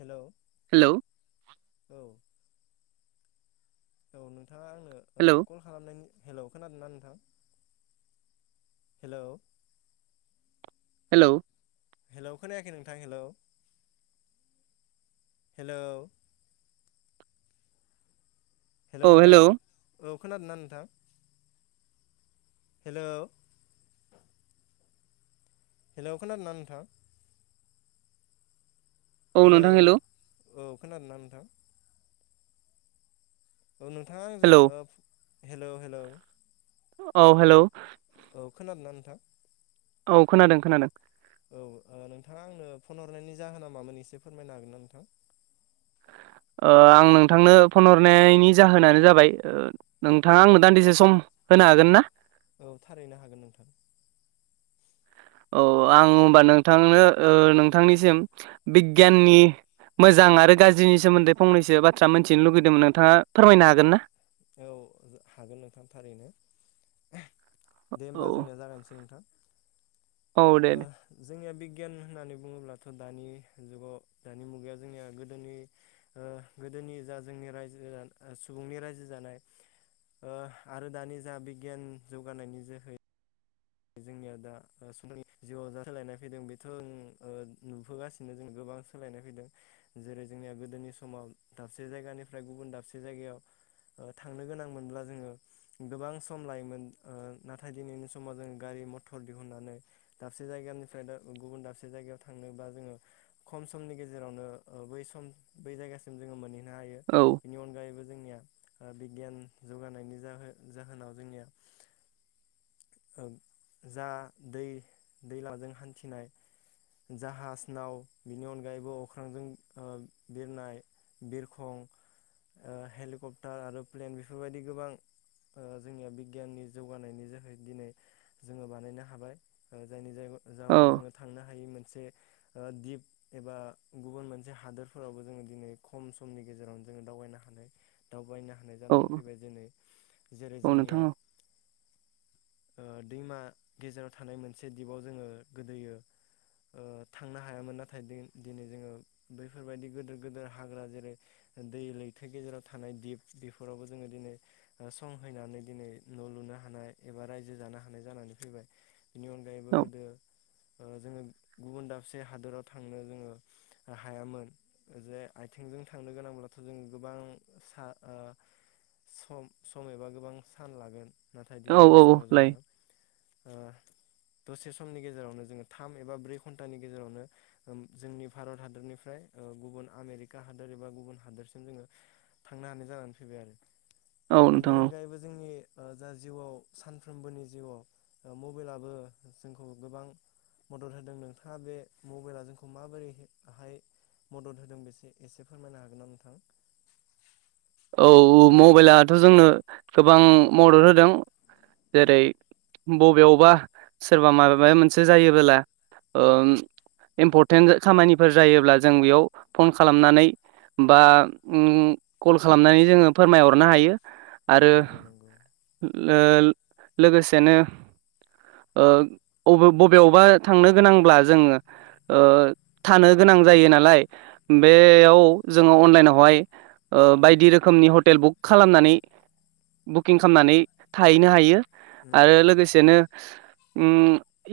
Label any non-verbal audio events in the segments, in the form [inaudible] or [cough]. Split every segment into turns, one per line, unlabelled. हेल'
hello
औ नोंथाङा आंनो
हेलौ
ओ कल खालामनायनि हेलौ खोनादों ना नोंथां? हेलौ
हेलौ
हेलौ खोनायाखै नोंथां हेलौ हेल'
औ हेल'
नोंथां औ खोनादोंना नोंथां? हेल' हेल'खोनादों ना नोंथां?
औ
हेलौ
नोंथां हेल'
औ खोनादों ना नोंथां? औ नोंथाङा आंजों
हेलौ
ओब हेलौ- हेलौ
औ हेल'
औ खोनादोंनाा नोंथां?
औ खोनादों खोनादों
औ ओ नोंथाङा आंनो फन हरनायनि जाहोना मामोन एसे फोरमायनो हागोन ना नोंथां?
ओ आं नोंथांनो फन हरनायनि जाहोनानो जाबाय ओ नोंथाङा आंनो दान्दिसे सम होनो हागोन ना?
औ थारैनो हागोन नोंथां।
औ आं होमबा नोंथांनो नोंथांनिसिम बिगियाननि। मोजां आरो गाज्रिनि सोमोन्दै फंनैसो बाथ्रा मिनथिनो लुगैदोंमोन नोंथाङा फोरमायनो हागोन ना।
औ हागोन नोंथां थारैनो दे
औ
होमबा जोंनिया जागायसै नोंथां।
औ दे
ओ
दे
जोंनिया बि। गियान होननानै बुङोब्लाथ दानि जुगाव दानि मुगाया जोंनिया गोदोनि। जोंनि जा जोंनि रायजो सुबुंनि रायजो। जानाय ओ आरो दानि जा बिगियान जौगानायनि जोहै। जोंनिया दा समनि जिउआव जा सोलायनाय फैदों बेथ' नुबोगासिनो जों गोबां गोबां सोलायनाय फैदों जेरै जोंनिया गोदोनि समाव दाबसे जायगानिफ्राय गुबुन दाबसे जायगायाव‌ थांनो गोनांमोनब्ला जोङो गोबां सम लायोमोन नाथाय दिनैनि समाव जों। गारि मथर दिहुननानै दाबसे जायगानिफ्राय गुबुन दाबसे जायगायाव थांनोबा जोङो खम। नि गेजेरावनो सम बै जायगासिम जोो मोनहैनो हायो
औ
बिनि अनगायैबो। जोंनिया बिगियान जगानायनि जाहोनाव जोंनिया। जा दै दैलाजों हान्थिनाय। जाहाज नाव बिनि अनगायैबो अख्रांजों बिरनाय। बिरखं हेलिकप्टार आरो प्लेन बेफोरबायदि गोबां। ओ जोंनिया बिगियाननि जौगानायनि जोहै दिनै। जोङो बानायनो हाबाय जायनि जाय
औ
जाहनाव जोङो थांनो हायि मोनसे। दिप एबा गुबुन मोनसे हादोरफोरावबो जोङो दिनै खम समनि गेजेरावनो जोङो दावबायनो हा। दावबायनो। नानै
औ
फैबाय जै जेरै
औ नोंथां
जोंनिया।
औ
ओ दैमा गेजेराव थानाय मोनसे दिपाव जोङो गोदोयो। ओ थांनो हायामोन नाथाय दि दिनै जोङो बैफोरबायदि गिदिर गोिदेर हाग्रा जेरै। दै लैथो गेजेराव थानाय दिप बेफोरावबो जोङो दिनै संहैनानै दिनै न लु। नो हानाय एबा रायजो जानो हानाय जानानै फैबाय बिनि अनगायैबो गोदो। ओ जोङो गुबुन दाबसे हादोराव थांनो जोङो हायामोन जे आइथिं। थांनो गोनांब्लाथ जों गोबां सा ओ। सम सम एबा गोबां सान लागोन नाथाय
औ औ
दिनैनि
औ
समाव
लायो
जोङो। ओ। दसे समनि गेजेरावनो जोङो थाम एबा ब्रै घन्टानि गेजेरावनो जोंनि भारत हादरनिफ्राय। गुबुन आमेरिका हादोर एबा गुबुन हादोरसिम जोङो थांनो हानाय जानानै फैबाय आरो।
औ
बिनि
नोंथां औ
अनगायैबो जोंनि जा जिउआव सानफ्रोमबोनि। जिउआव मबेलाबो जोंखौ गोबां। मदद होदों नोंथाङा बे मबेला जोंखौ माबोरैहाय। मदद होदों बेसे एसे फोरमायनो हागोन ना नोंथां।
औ मबाइलाथ जोंनो गोबां मदद होदों। जेरै बबेयावबा सोरबा माबा माबा मोनसे जायोबोला। इम्परटेन्ट खामानिफोर जायोब्ला जों बेयाव फन खालामनानै। बा ओ कल खालामनानै जोङो फोरमायहरनो हायो।
नंगौ नंगौ।
लोल लोगोसेनो। ओ अबे बबेयावबा थांनो गोनांब्ला जोङो। ओ थानो गोनां जायो नालाय
नंगौ
बेयाव जोङो अनलाइनावहाय। बायदि रोखोमनि हटेल बुक खालामनानै बुकिं खालामनानै थाहैनो हायो। आरो
नंगौ नंगौ
लोगोसेनो। ओ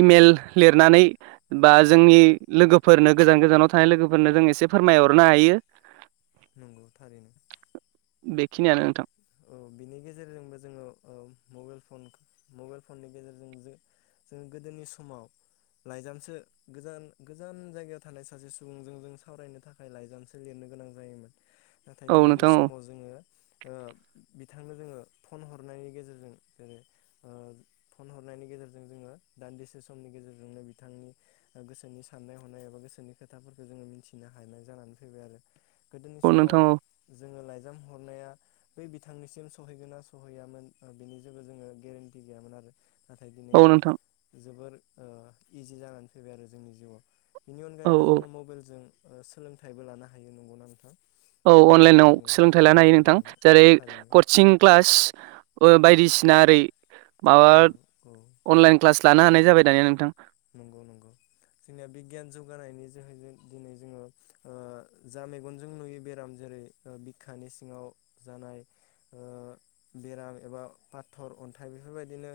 इमेल लिरनानै बा जोंनि लोगोफोरनो गोजान गोजानाव थानाय लोगो। फोरनो जों एसे फोरमायहरनो हायो।
नंगौ थारैनो।
बेखिनियानो नोंथां।
औ बिनि गेजेरजोंबो जोङो ओ मबाइल फन मबाइल फननि गेजेरजों जो जोंङो गोदोनि समाव लाइजामसो गोजान गोजान जायगायाव थानाय सासे सुबुंजों जों सावरायनो थाखाय लाइजामसो लिरनो गोनां जायोमोन नाथाय
औ
दिनैनि
नोंथां औ
समाव जोङो ओ बिथांनो जोङो फन हरनायनि गेजेरजों ओ ओ फन हरनायनि गेजेरजों जोङो एसे समनि गेजेरजोंनो बिथांनि ओ गोसोनि साननाय हनाय एबा गोसोनि खोथाफोरखो जोङो मिथिनो हानाय जानानै फैबाय आरो गोदोनि
औ
समाव
नोंथां
जोङो लाइजाम हरनाया बै बिथांनिसिम सहैगोन ना सहैयामोन बिनि जेबो जोङो गेरेन्टि गैयामोन आरो नाथाय दिनै
औ नोंथां
जोबोर ओ इजि जानानै फैबाय आरो जोंनि जिउआव बेनि
औ
अनगायैबो
औ
जोङो मबेललजों ओ सोलोंथाइबो लानो हायो नंगौना नोंथां
औ अनलाइनाव
जोङो
सोलोंथाइ
औ
लानो हायो नोंथां
नंगौ
जेरै
थारैनो
करचिं क्लास बो बायदिसिना ओरै माबा
औ औ
अनलाइन क्लास लानो हानाय जाबाय दानिया नोंथां
नंगौ नंगौ जोंनिया बिगियान जौगानायनि जोहै जों दिनै जोङो ओ जा मेगनजों नुयो बेरामजों ै बिखानि सिङाव जानाय ओ बेराम एबा पाथर अन्थाइ बेफोरबायदिनो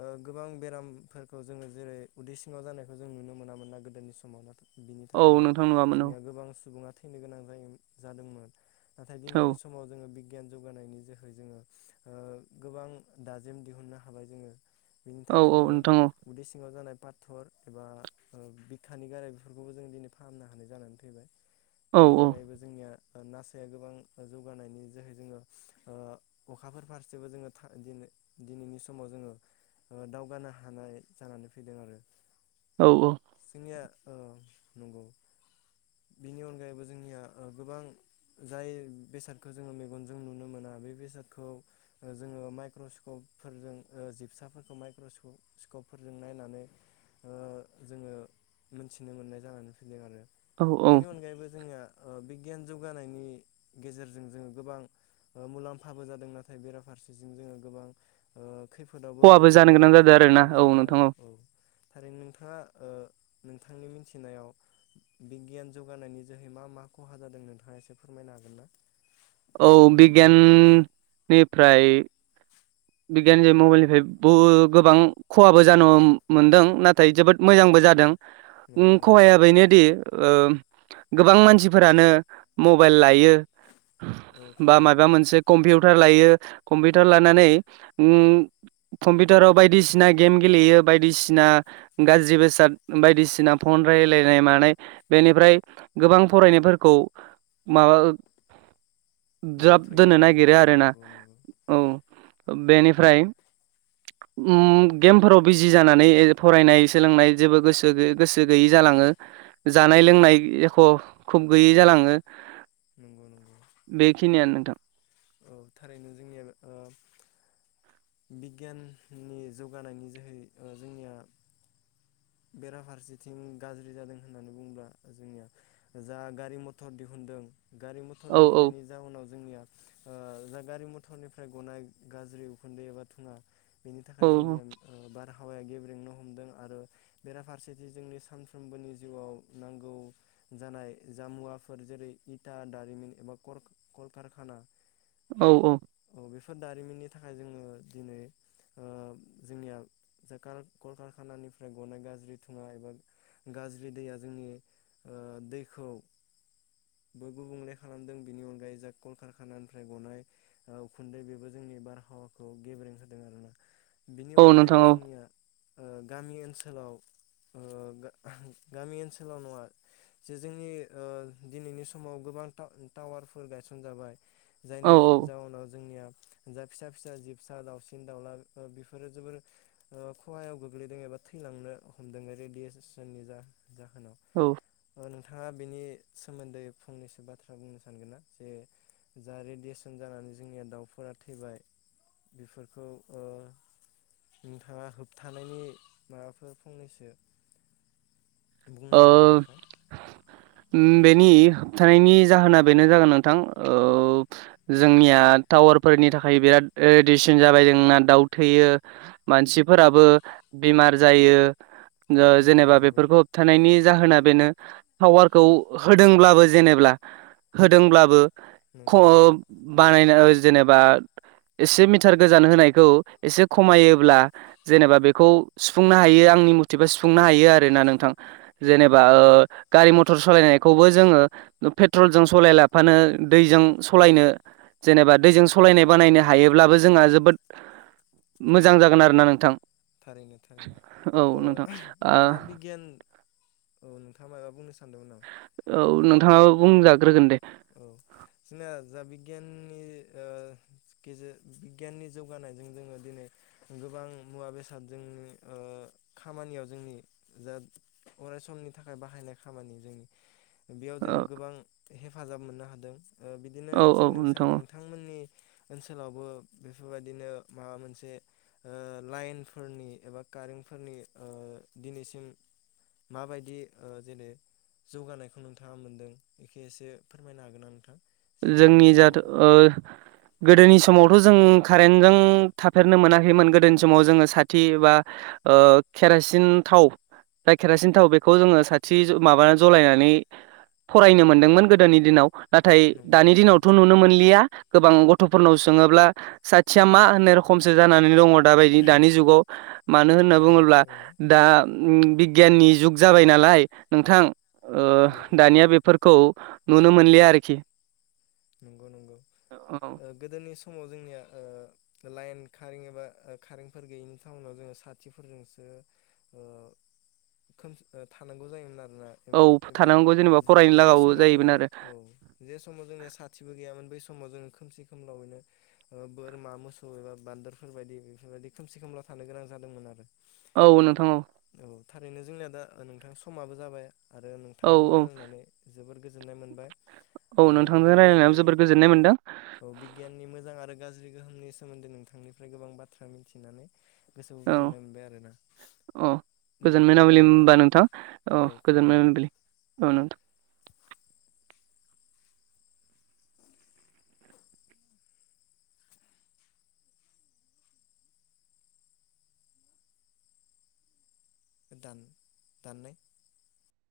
ओ गोबां बेराम फोरखौ जोङो जेरै उदै सिङाव जानायखौ जों नुनो मोनामोन ना गोदोनि समाव ना बिनि
औ
थाखायनो
नोंथां नुवामोन औ
जोंनिया गोबां सुबुङा थैनो गोनां जायो जादोंमोन नाथाय दिनैनि
औ
समाव जोङो बि- गियान जौगानायनि जोहै जोङो ओ गोबां दाजिम दिहुननो हाबाय जोङो बिनि
औ
थाखाय
औ
जोङो
नोंथां औ
उदै सिङाव जानाय पााथर एबा ओ बिखानि गाराय बेफोरखौबो जों दिनै फाहामनो हानाय जानानै फैबाय
औ
बेनि अनगायैबो जोंनिया नासाया गोबां जौगानायनि जोहै जोङो ओ अखाफोर फारसेबो जोङो था दिनो- दिनिनि समाव जोङो ओ दावगानो हानाय जानानै फैदों आरो
औ औ
निया ओ नंगौ बिनि अनगायैबो जोंनिया ओ गोबां जाय बेसादखौ जोङो मेगनजों नुनो मोना बे बेसादखौ ओ जोङो माइक्रस्कप फोरजों ओ जिबसाफोरखौ माइक्रस्क स्कपफोरजों नायनानै ओ जोङो मोनथिनो मोननाय जानानै फैदों आरो
औ औ
बेनि अनगायैबो जोंनिया ओ बिगियान जौगानायनि गेजेरजों जोङो ओ गोबां मुलाम्फाबो जादों नाथाय बेराफार फारसें जोङो गोबां ओ खैफोदावबो
खहाबो जानो
गोग्लैनाय
गोनां
बायदि
जादों आरोना
खहाबो
औ
जादों
नोंथां
आरो औ थारैनो नोंथाङा ओ नोंथांनि मिथिनायाव बिगियान जौगानायनि जोहै मा मा खहा जादों नोंथाङा एसे फोरमायनो हागोन ना
औ बिगियाननिफ्राय बिगियान जे मबाइलनिफ्राय बहो गोबां खहाबो जानो हम मोनदों नाथाय जोबोद मोजांबो जादों उम
नंगौ नंगौ
खहाया बेनोदि ओ गोबां मानसिफोरानो मबाइल लायो
औ
बा
थारैनो
मायबा मोनसे कम्पिउटार लायो कम्पिउटार लानानै उओ कम्पिउटाराव बायदिसिना गेम गेलेयो बायदिसिना गाज्रि बेसाद बायदिसिना फन फन रायलायनाय मानाय बेनिफ्राय गोबां फरायनायफोरखौ माबा ज्राब
दोनथ'यो
दोननो
आरोना
नागिरो आरो ना
नंगौ नंगौ
औ बेनिफ्राय उम गेमफोराव बिजि जानानै फरायनाय सोलोंनाय जेबो गोसो गो गोसो गैयि जालाङ थाङो जानाय लोंनाय एख' खुब गैयै जालाङो
नंगौ नंगौ
बेखिनियानो नोंथां
औ थारैनो जोंनिया ओ बिगियाननि जौगानायनि जोहै जोंनिया बेराफारसेथिं गाज्रि जादों होननानै बुंङोब्ला जोंनिया जा गारि मथर दिहुनदों गारि मथर
औ औ
दिहुननायनि जाउनाव जोंनिया ओ जा गारि मथर बेनि थाखाय
औ
जोंनिया बारहावाया गेब्रेंनो हमदों आरो बेराफारसे इथा दारिमिन एबा कल कलखारखाना
औ औ
बेफोर दारिमिननि थाखाय जोङो दिनै ओ जोंनिया सरखार कलखारखानानिफ्राय बनायगा [unintelligible] एबा गाज्रि दैया जोंनि दैखौ बो गुबुंले खालामदों बेनि अनगायै जा कलकारखानानिफ्राय गनाय उखुन्दै बेबो जों जोंनि बारहावाखौ गेब्रें जादों आरोना बिनि
औ नोंथां
अनगायैबो
औ
जोंनिया ओ गामि ओनसोलाव ओ
[unintelligible]
गामि ओनसोलाव नङा जे जोंनि दिनैनि समाव गोबां टा टावारफोर गायसन जाबाय
औ
जायनि
औ
जाउनाव जोंनिया जा फिसा फिसा जि फिसा दाउसिन दाउला बेफोरो जोबोर खहायाव गोग्लैदों एबा थैलांनो हमदों रेडिअ' सेसननि जोन
औ
नोंथाङा बेनि सोमोन्दै फंनैसो बाथ्रा बुंनो सानगोन ना जे जा रेडियेसन जानानै जोंनिया दाउफोरा थैबाय बेफोरखौ ओ नोंथाङा होबथानायनि माबाफोर फंनैसो बुंनो
ओ
हागोन ना नोंथां
बेनि होबथानायनि जाहोना बेनो जागोन नोंथां ओ जोंनिया टावार फोरनि थाखाय बिराद रेदिसन जाबाय जोंना दाउ थैयो मानसिफोराबो बेमार जायो
नंगौ
जेनेबा
नंगौ
बेफोरखौ होबथा नायनि जाहोना बेनो टावारखौ होदोंब्लाबो जेनेब्ला होदोंब्लाबो खह
नंगौ नंगौ
बानायनो जेनेबा एसे मिटार गोजान होनायखौ एसे खमायोब्ला जेनेबा बेखौ सुफुंनो हायो आं आंनि मथिबा सुफुंनो हायो आरो ना नोंथां
नंगौ
जेनेबा
नंगौ
ओ गारि मथर टर सालायनायखौबो जोङो पेट्रलजों सलाया लाफानो दैजों सालायनो जेनेबा दैजों सलायनाय बानायनो हायोब्लाबो जोंहा जोबोद मोजां जागोन आरो ना नोंथां
थारैनो
औ
थारैनो
नोंथां
ओ
ओ
दा बिगियान औ नोंथाङा माबा बुंनो सा
औ नोंथाङाबो बुंजाग्रोगोन दे
औ जोंना जा बिगियाननि ओ गेजेरजों बिगियाननि जौगानायजों जोङो दिनै गोबां मुवा बेसाद जोंनि खामानियाव जोंनि जा अराय समनि थाखाय बाहायनाय खामानि जोंनि बेयाव जोङो
औ
गोबां हेफाजाब मोननो हादों बिदिनो
औ
थिग
नोंथां
नोंसोर
औ
नोंथांमोननि ओनसोलावबो बेफोरबायदिनो माबा मोनसे ओ लाइनफोरनि एबा कारेन्टफोरनि दिनैसिम माबायदि जेनै जौगानायखौ नोंथाङा मोनदों एखे एसे फोरमायनो हागोन नामा नोंथां जे गोदोनि
जोंनि जाथ
समाव
गोदोनि समाव जों खारेंजों थाफेरनो मोनाखैमोन गोदोनि समाव जों साथि बा खे रासिन थाव जा खेरासिन थाव बेखौ जोङो साथि माबा जलायनानै फरायनो मोनदोंमोन गोदोनि दिनाव नाथाय
नंगौ नंगौ
जोंनावथ' नुनो मोनलिया गोबां गथ'फोरनाव सोङोब्ला साथिया मा होननाय रखमसो जानानै दङ दाबायदि दानि जुगाव मानो होनना
थारैनो
बुङोब्ला
थारैनो
दा बि गियाननि जुग जाबाय नालाय नोंथां
औ औ
दानिया बेफोरखौ नुनो मोनलिया आरोखि
नंगौ नंगौ
औ
गोदोनि सम
[inaudible]
लाइन खारें एबा खारेंफोर गैयिनि टाउनाव जोङो साथिफोरजोंसो
[inaudible]
खोम थानांगौ जायोमोन आरो मुवा एम्फौ
औ
एबा
थानांगौ जेनेबा फरायनो
जे
लागाबो
समाव
जाहैगोन
जोंनिया
आरो
औ जे समाव जोंनिया साथि बो गैयामोन बै समाव जोङो खोमसि खोमलावैनो बोरमा मोसौ एबा बान्दोरफोर बायदि बेफोरबायदि खोमसि खोमला थानो गोनां जादोंमोन आरो
औ नोंथां औ।
औ थारैनो जोंनिया दा नोंथां समाबो जाबाय आरो
औ
नोंथांजों
औ
रायलायनानै जोबोर गोजोननाय मोनबाय
औ
आरो
नोंथां जों।
बिगियाननि औ बिगियाननि मोजां आरो गाज्रि गोहोमनि सोमोन्दै नोंथांनिफ्राय गोबां बाथ्रा मिथिनानै गोसोखौ
औ
गोजोननाय मोनबाय आरोना।
औ
दे
गोजोन मोनाबिलि
खुलुमबाय
होमबा नोंथां औ गोजोन
खुलुमबाय दे
मोनाबिलि औ नोंथां।
दान दाननाय